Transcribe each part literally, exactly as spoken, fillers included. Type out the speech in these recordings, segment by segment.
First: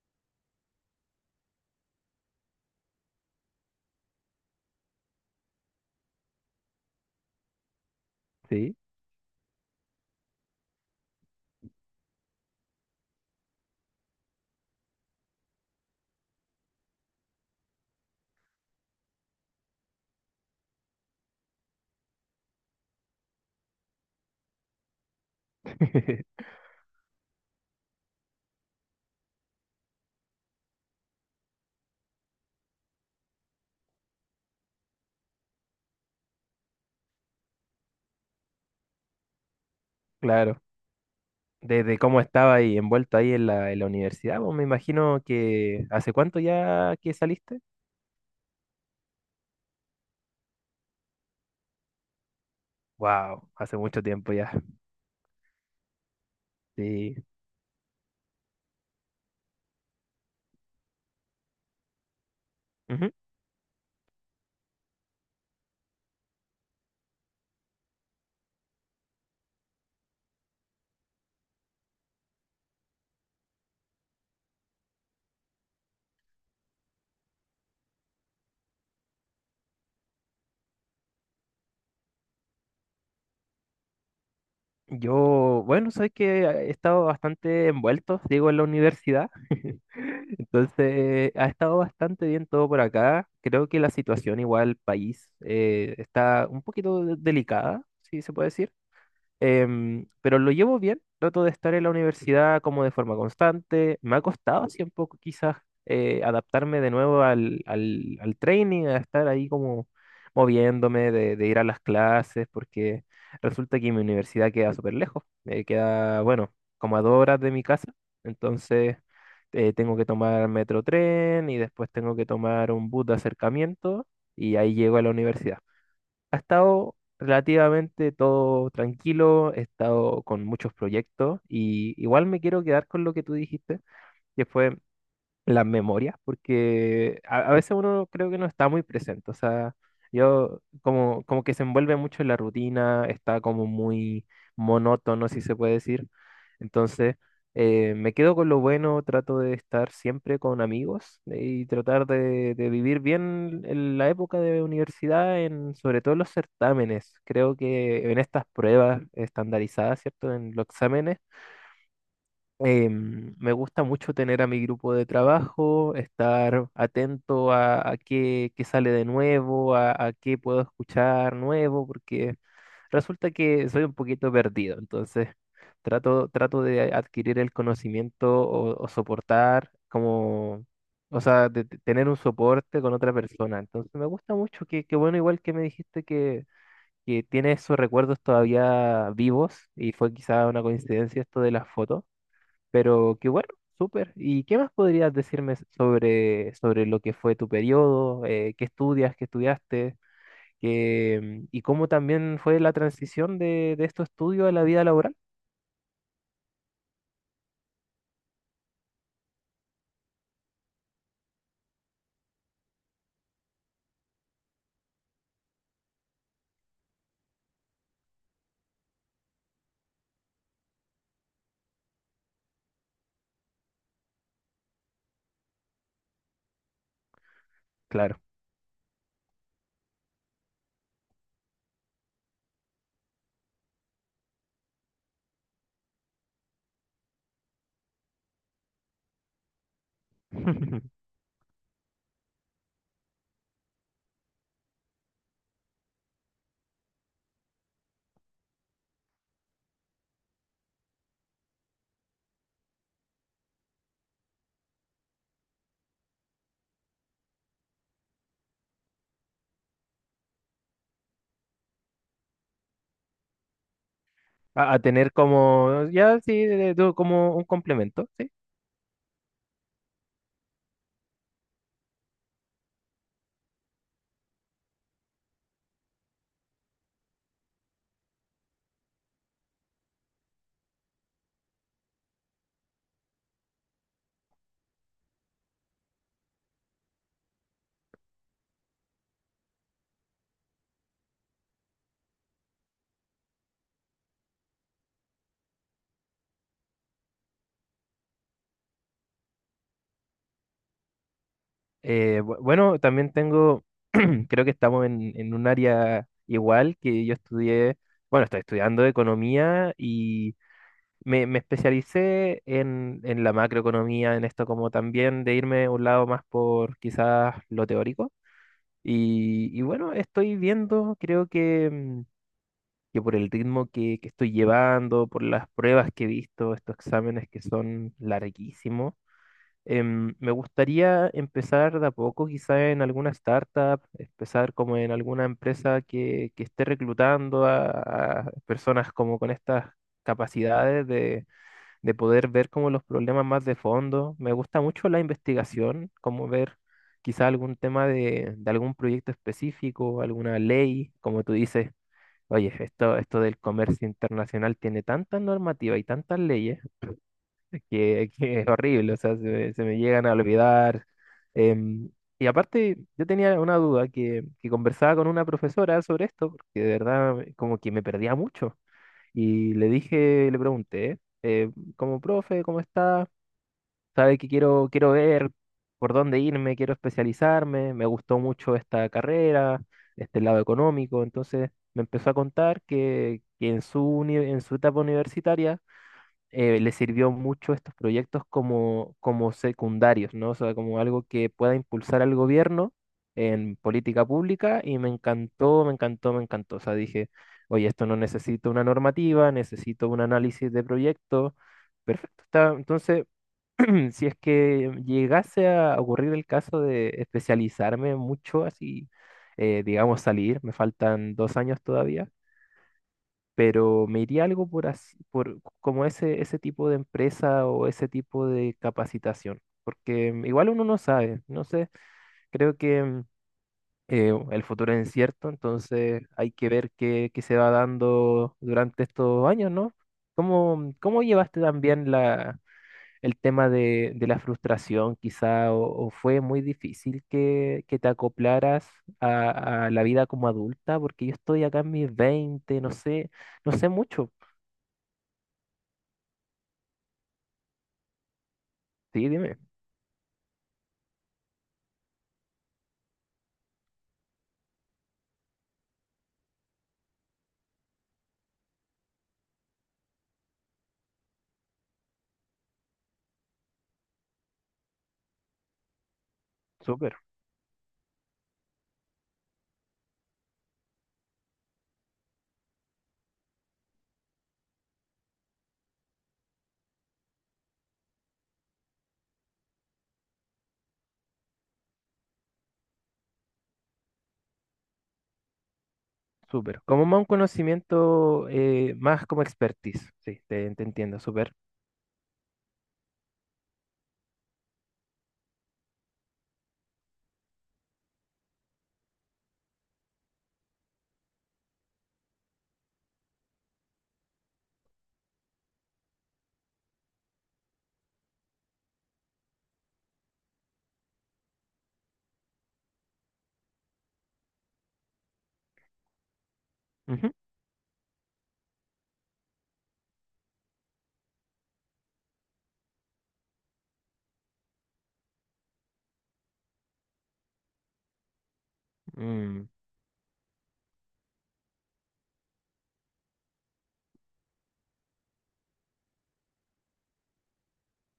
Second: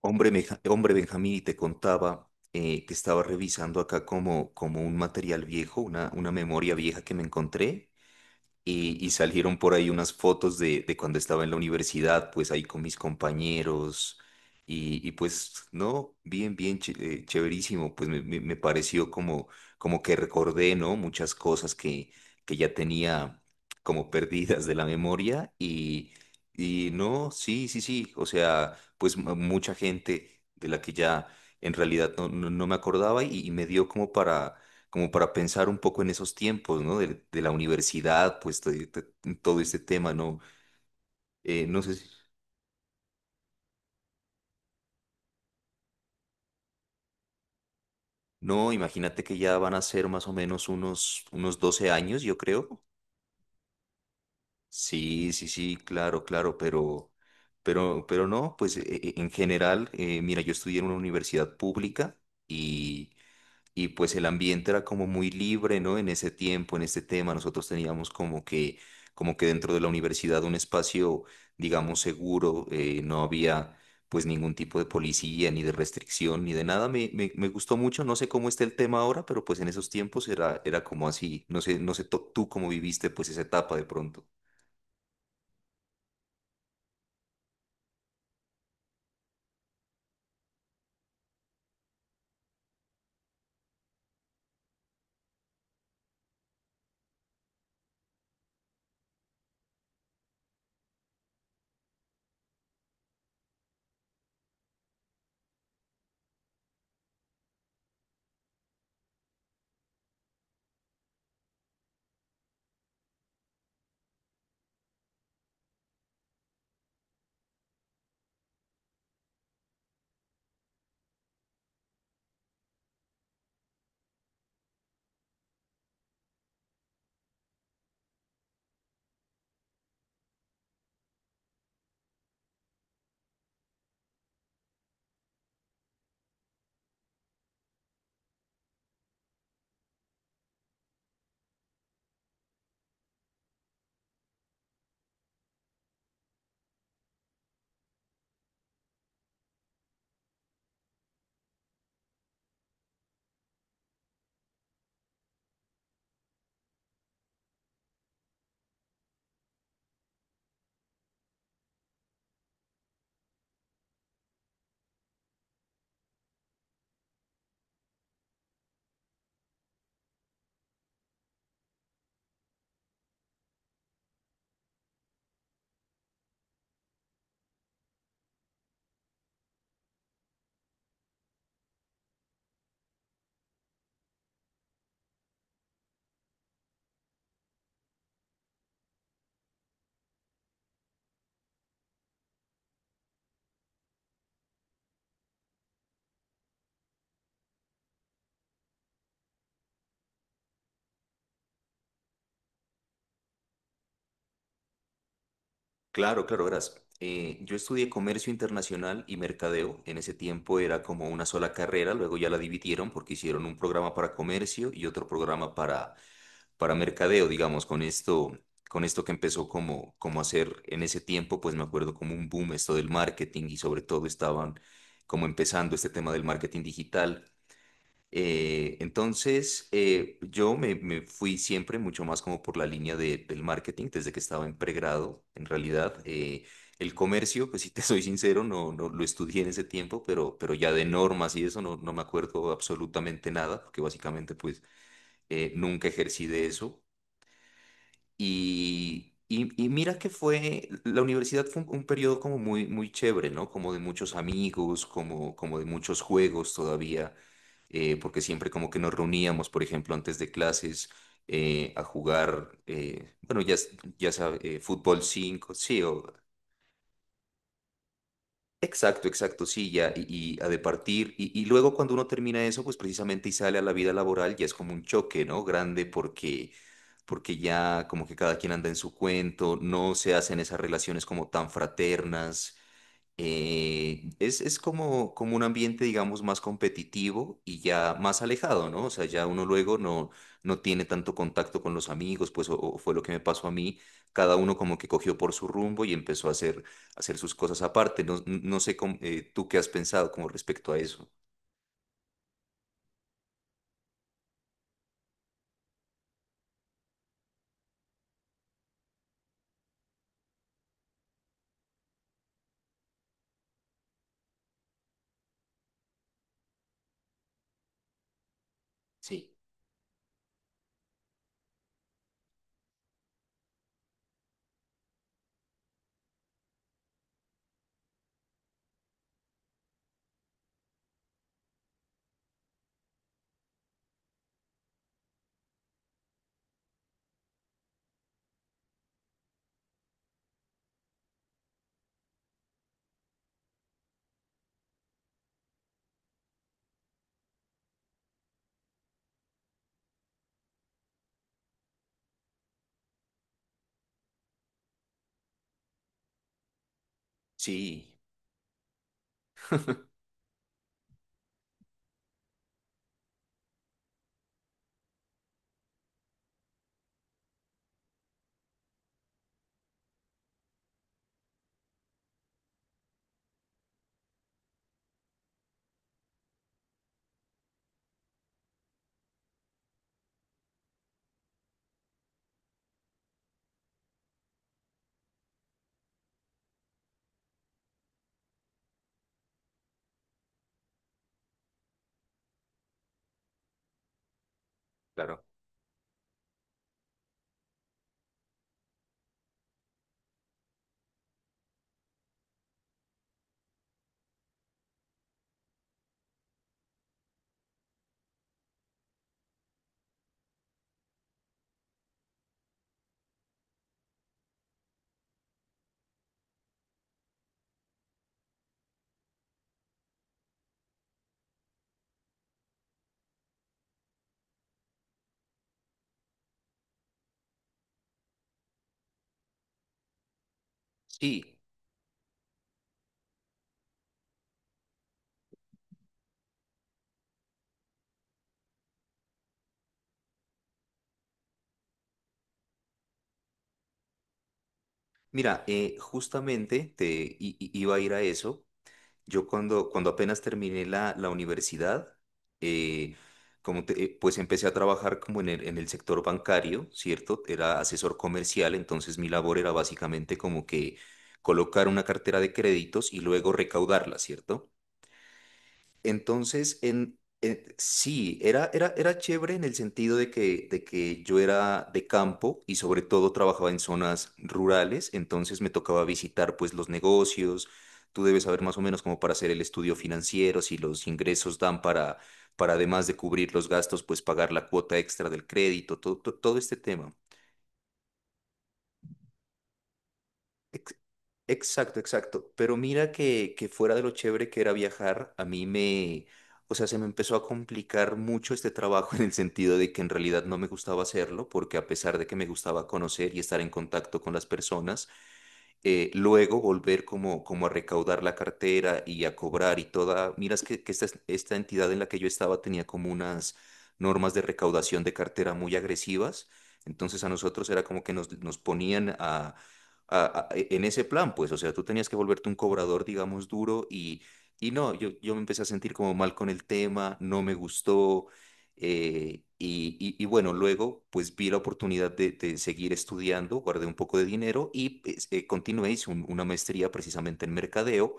Hombre, Meja- hombre Benjamín, y te contaba eh, que estaba revisando acá como, como un material viejo, una, una memoria vieja que me encontré Sí, y, y salieron por ahí unas fotos de, de cuando estaba en la universidad, pues ahí con mis compañeros. Y, y pues, no, bien, bien, ch- eh, chéverísimo. Pues me, me- me pareció como, como que recordé, ¿no? Muchas cosas que, que ya tenía como perdidas de la memoria. Y, y no, sí, sí, sí. O sea, pues mu- mucha gente de la que ya en realidad no, no, no me acordaba y, y me dio como para como para pensar un poco en esos tiempos, ¿no? De, de la universidad, pues to- to- todo este tema, ¿no? claro. Eh, no sé Desde si- cómo estaba ahí envuelto ahí en la, en la universidad, pues me imagino que, ¿hace cuánto ya que saliste? No, imagínate que ya van a ser más o menos unos, unos doce años, yo creo. Wow, hace mucho tiempo ya. Sí, sí, sí, claro, claro, pero, Sí. pero, pero no, pues e- e- en general, eh, mira, yo estudié en una universidad pública Ujú. y. Y pues el ambiente era como muy libre, ¿no? En ese tiempo, en este tema, nosotros teníamos como que, como que dentro de la universidad un espacio, digamos, seguro, eh, no había pues ningún tipo de policía, ni de restricción, ni de nada. Me, me, me gustó mucho, no sé cómo está el tema ahora, pero pues en esos tiempos era, era como así. No sé, no sé to- tú cómo viviste pues esa etapa de pronto. Yo, bueno, sabes que ah, he estado bastante envuelto, digo, en la universidad. Entonces, ha estado bastante bien todo por acá. Creo que la situación igual país eh, está un poquito de- delicada, si se puede decir. Em, pero lo llevo bien, trato de estar en la universidad como de forma constante. Me ha costado así un poco quizás eh, adaptarme de nuevo al, al, al training, a estar ahí como moviéndome, de, de ir a las clases, porque resulta que mi universidad queda súper lejos. Eh, queda, bueno, como a dos horas de mi casa. Entonces eh, tengo que tomar metro tren y después tengo que tomar un bus de acercamiento y ahí llego a la universidad. Ha estado relativamente todo tranquilo, he estado con muchos proyectos, y igual me quiero quedar con lo que tú dijiste, que fue las memorias, porque a, a veces uno creo que no está muy presente, o sea, yo como, como que se envuelve mucho en la rutina, está como muy monótono, si se puede decir, entonces eh, me quedo con lo bueno, trato de estar siempre con amigos, eh, y tratar de, de vivir bien en la época de universidad, en, sobre todo en los certámenes, creo que en estas pruebas estandarizadas, ¿cierto? En los exámenes em, me gusta mucho tener a mi grupo de trabajo, estar atento a, a qué, qué sale de nuevo, a, a qué puedo escuchar nuevo, porque resulta que soy un poquito perdido, entonces trato, trato de adquirir el conocimiento o, o soportar como, o sea, de de tener un soporte con otra persona. Entonces me gusta mucho, que, que bueno, igual que me dijiste que... que tiene esos recuerdos todavía vivos y fue quizá una coincidencia esto de las fotos. Pero qué bueno, súper. ¿Y qué más podrías decirme s- sobre, sobre lo que fue tu periodo? Eh, ¿qué estudias? ¿Qué estudiaste? Qué, mm, ¿y cómo también fue la transición de, de estos estudios a la vida laboral? Claro, claro, verás. Eh, yo estudié comercio internacional y mercadeo. En ese tiempo era como una sola carrera, luego ya la dividieron porque hicieron un programa para comercio y otro programa para, para mercadeo, digamos, con esto, con esto que empezó como, como hacer en ese tiempo, pues me acuerdo como un boom esto del marketing y sobre todo estaban como empezando este tema del marketing digital. Claro. Eh, entonces, eh, yo me, me fui siempre mucho más como por la línea de- del marketing desde que estaba en pregrado, en realidad. Eh, el comercio, pues si te soy sincero, no, no lo estudié en ese tiempo, pero, pero ya de normas y eso no, no me acuerdo absolutamente nada, porque básicamente pues eh, nunca ejercí de eso. Y, y, y mira que fue, la universidad fue un, un periodo como muy, muy chévere, ¿no? Como de muchos amigos, como, como de muchos juegos todavía, eh, porque siempre como que nos reuníamos, por ejemplo, antes de clases eh, a jugar, eh, bueno, ya, s- ya sabes, A a fútbol tener cinco sí, como, o ya sí, de- de- como un complemento, ¿sí? exacto, exacto, sí, ya, y, y ha de partir. Y, y luego cuando uno termina eso, pues precisamente y sale a la vida laboral, ya es como un choque, ¿no? Grande porque, porque ya como que cada quien anda en su cuento, no se hacen esas relaciones como tan fraternas, eh, es, es como, como un ambiente, digamos, más competitivo y ya más alejado, ¿no? O sea, ya uno luego no, no tiene tanto contacto con los amigos, pues o, o fue lo que me pasó a mí. Cada uno como que cogió por su rumbo y empezó a hacer, a hacer sus cosas aparte. No, no sé cómo, eh, tú qué has pensado como respecto a eso. Eh, bu- bueno, también tengo, creo que estamos en, en un área. Igual que, yo estudié, bueno, estoy estudiando economía, y me, me especialicé en, en la macroeconomía, en esto como también de irme a un lado más por, quizás, lo teórico. Sí, Y, y bueno, estoy viendo, creo que, mm, que por el ritmo que, que estoy llevando, por las pruebas que he visto, estos exámenes que son larguísimos. Em, me gustaría empezar de a poco, quizá en alguna startup, empezar como en alguna empresa que, que esté reclutando a, a personas como con estas capacidades de, de poder ver como los problemas más de fondo. Me gusta mucho la investigación, como ver quizá algún tema de, de algún proyecto específico, alguna ley, como tú dices, oye, esto, esto del comercio internacional tiene tanta normativa y tantas leyes que, sí, que es horrible, o sea, se, me se me llegan a olvidar. em, y aparte, yo tenía una duda que, que conversaba con una profesora sobre esto, porque de verdad eh, como que me perdía mucho. Y le dije, le pregunté, eh, como, profe, ¿cómo está? ¿Sabe que quiero, quiero ver por dónde irme? Quiero especializarme, me gustó mucho esta carrera, este lado económico. Entonces me empezó a contar que, que en su, uni- en su etapa universitaria eh, le sirvió mucho estos proyectos como, como secundarios, ¿no? O sea, como algo que pueda impulsar al gobierno en política pública, y me claro. encantó, me encantó, me encantó. O sea, dije, oye, esto no necesito una normativa, necesito un análisis de proyecto. Perfecto. Está. Entonces, si es que llegase a ocurrir el caso de especializarme mucho, así, eh, digamos, salir, me faltan dos años todavía, pero me iría algo por así, por como ese, ese tipo de empresa o ese tipo de capacitación, porque mm, igual uno no sabe, no sé, creo que, mm, eh, el futuro es incierto. Entonces hay que ver qué, qué se va dando durante estos años, ¿no? ¿Cómo, mm, cómo Sí. llevaste también la, el tema de, de la frustración? Quizá, ¿o o fue muy difícil que, que te acoplaras a, a la vida como adulta? Porque yo estoy acá en mis veinte, no sé, no sé mucho. Mira, eh, justamente te i- i- iba a ir a eso. Sí, Yo dime. cuando, cuando apenas terminé la, la universidad, eh, como te- eh, pues empecé a trabajar como en el, en el sector bancario, ¿cierto? Era asesor comercial, entonces mi labor era básicamente como que colocar una cartera de créditos y luego recaudarla, ¿cierto? Entonces, Súper, en, eh, sí, era, era, era chévere en el sentido de que, de que yo era de campo y sobre todo trabajaba en zonas rurales, entonces me tocaba visitar pues los negocios, tú debes saber más o menos cómo para hacer el estudio financiero, si los ingresos dan para, para además de cubrir los gastos, pues pagar la cuota extra del crédito, todo, todo todo este súper. Como tema. más un conocimiento, eh, más como expertise. Sí, te, te Ex- entiendo, súper. Exacto, exacto. Pero mira que, que fuera de lo chévere que era viajar, a mí me, o sea, se me empezó a complicar mucho este trabajo en el sentido de que en realidad no me gustaba hacerlo, porque a pesar de que me gustaba conocer y estar en contacto con las personas, eh, luego volver como, como a recaudar la cartera y a cobrar y toda, miras que, que esta, es- esta entidad en la que yo estaba tenía como unas normas de recaudación de cartera muy agresivas, entonces a Ujú. nosotros era como que nos, nos ponían a, a- a- e, en ese plan, pues, o sea, tú tenías que volverte un cobrador, digamos, duro y, y no, yo, yo me empecé a sentir como mal con el tema, no me gustó. eh, Mm, y, y- Y bueno, luego pues vi la oportunidad de, de seguir estudiando, guardé un poco de dinero y pues, eh, continué, hice un- una maestría precisamente en mercadeo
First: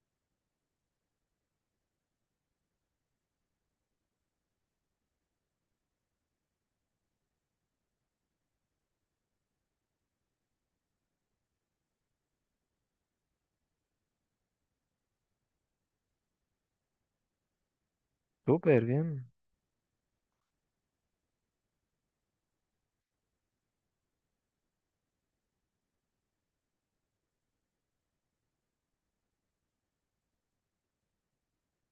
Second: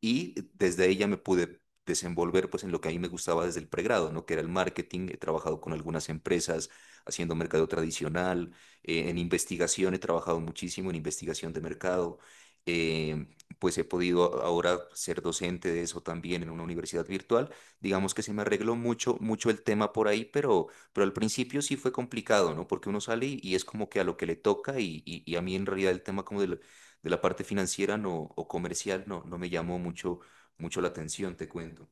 y desde ella me pude desenvolver pues en lo que a mí me gustaba desde el pregrado, ¿no? Que era el marketing, he trabajado con algunas empresas haciendo mercadeo tradicional eh, en investigación he trabajado muchísimo en investigación de mercado. eh, pues he podido ahora ser docente de eso también en una universidad virtual. Digamos que se me arregló súper, mucho, bien. mucho el tema por ahí, pero, pero al principio sí fue complicado, ¿no? Porque uno sale y, y es como que a lo que le toca y, y- y a mí en realidad el tema como de la, de la parte financiera no, o comercial no, no me llamó mucho, mucho la atención, te cuento.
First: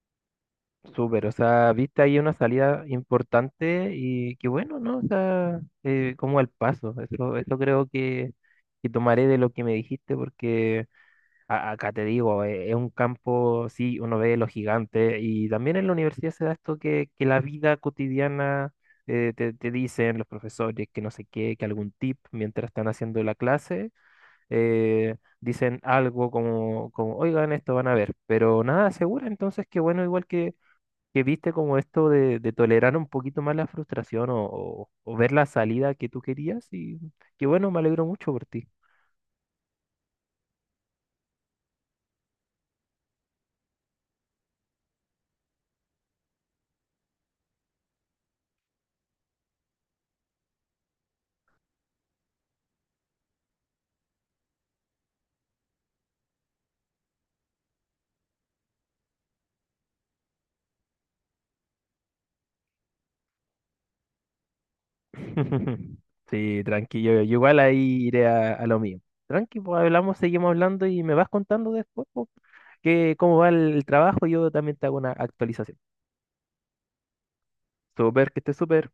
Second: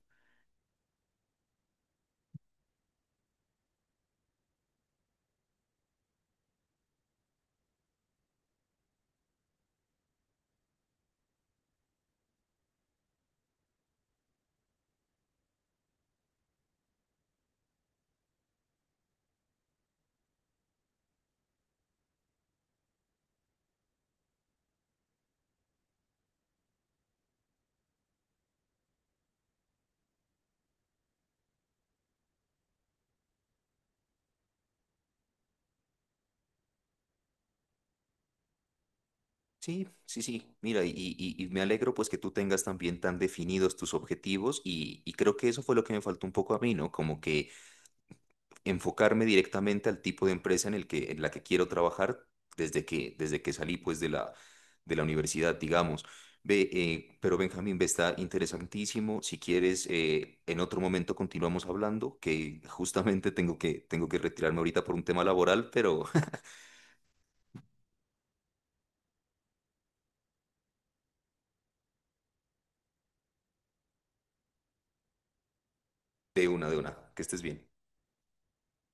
Súper, o sea, viste ahí una salida importante y qué bueno, ¿no? O sea, eh, como al paso. Eso, eso creo que, que tomaré de lo que me dijiste, porque A- acá te digo, eh, es un campo, sí, uno ve los gigantes y también en la universidad se da esto que, que la vida cotidiana, eh, te, te dicen los profesores que no sé qué, que algún tip mientras están haciendo la clase, eh, dicen algo como, como, oigan, esto van a ver, pero nada segura. Entonces qué bueno, igual que, que viste como esto de, de tolerar un poquito más la frustración, o, o o ver la salida que tú querías, y qué bueno, me alegro mucho por ti. Sí, sí, sí. Mira, y, y- y me alegro pues que tú tengas también tan definidos tus objetivos y, y creo que eso fue lo que me faltó un poco a mí, ¿no? Como que enfocarme directamente al tipo de empresa en el que, en la que quiero trabajar desde que, desde que salí pues de la, de la universidad, digamos. Ve, eh, pero Benjamín, ve, está interesantísimo. Si quieres, eh, en otro momento continuamos hablando, que justamente tengo que, tengo que retirarme ahorita por un tema laboral, pero Sí, tranquilo. Yo yo igual ahí iré a, a lo mío. Tranqui, pues hablamos, seguimos hablando y me vas contando después, pues, que cómo va el, el trabajo. Yo también te hago una actualización. de una, de una, que estés bien. Súper, que esté súper.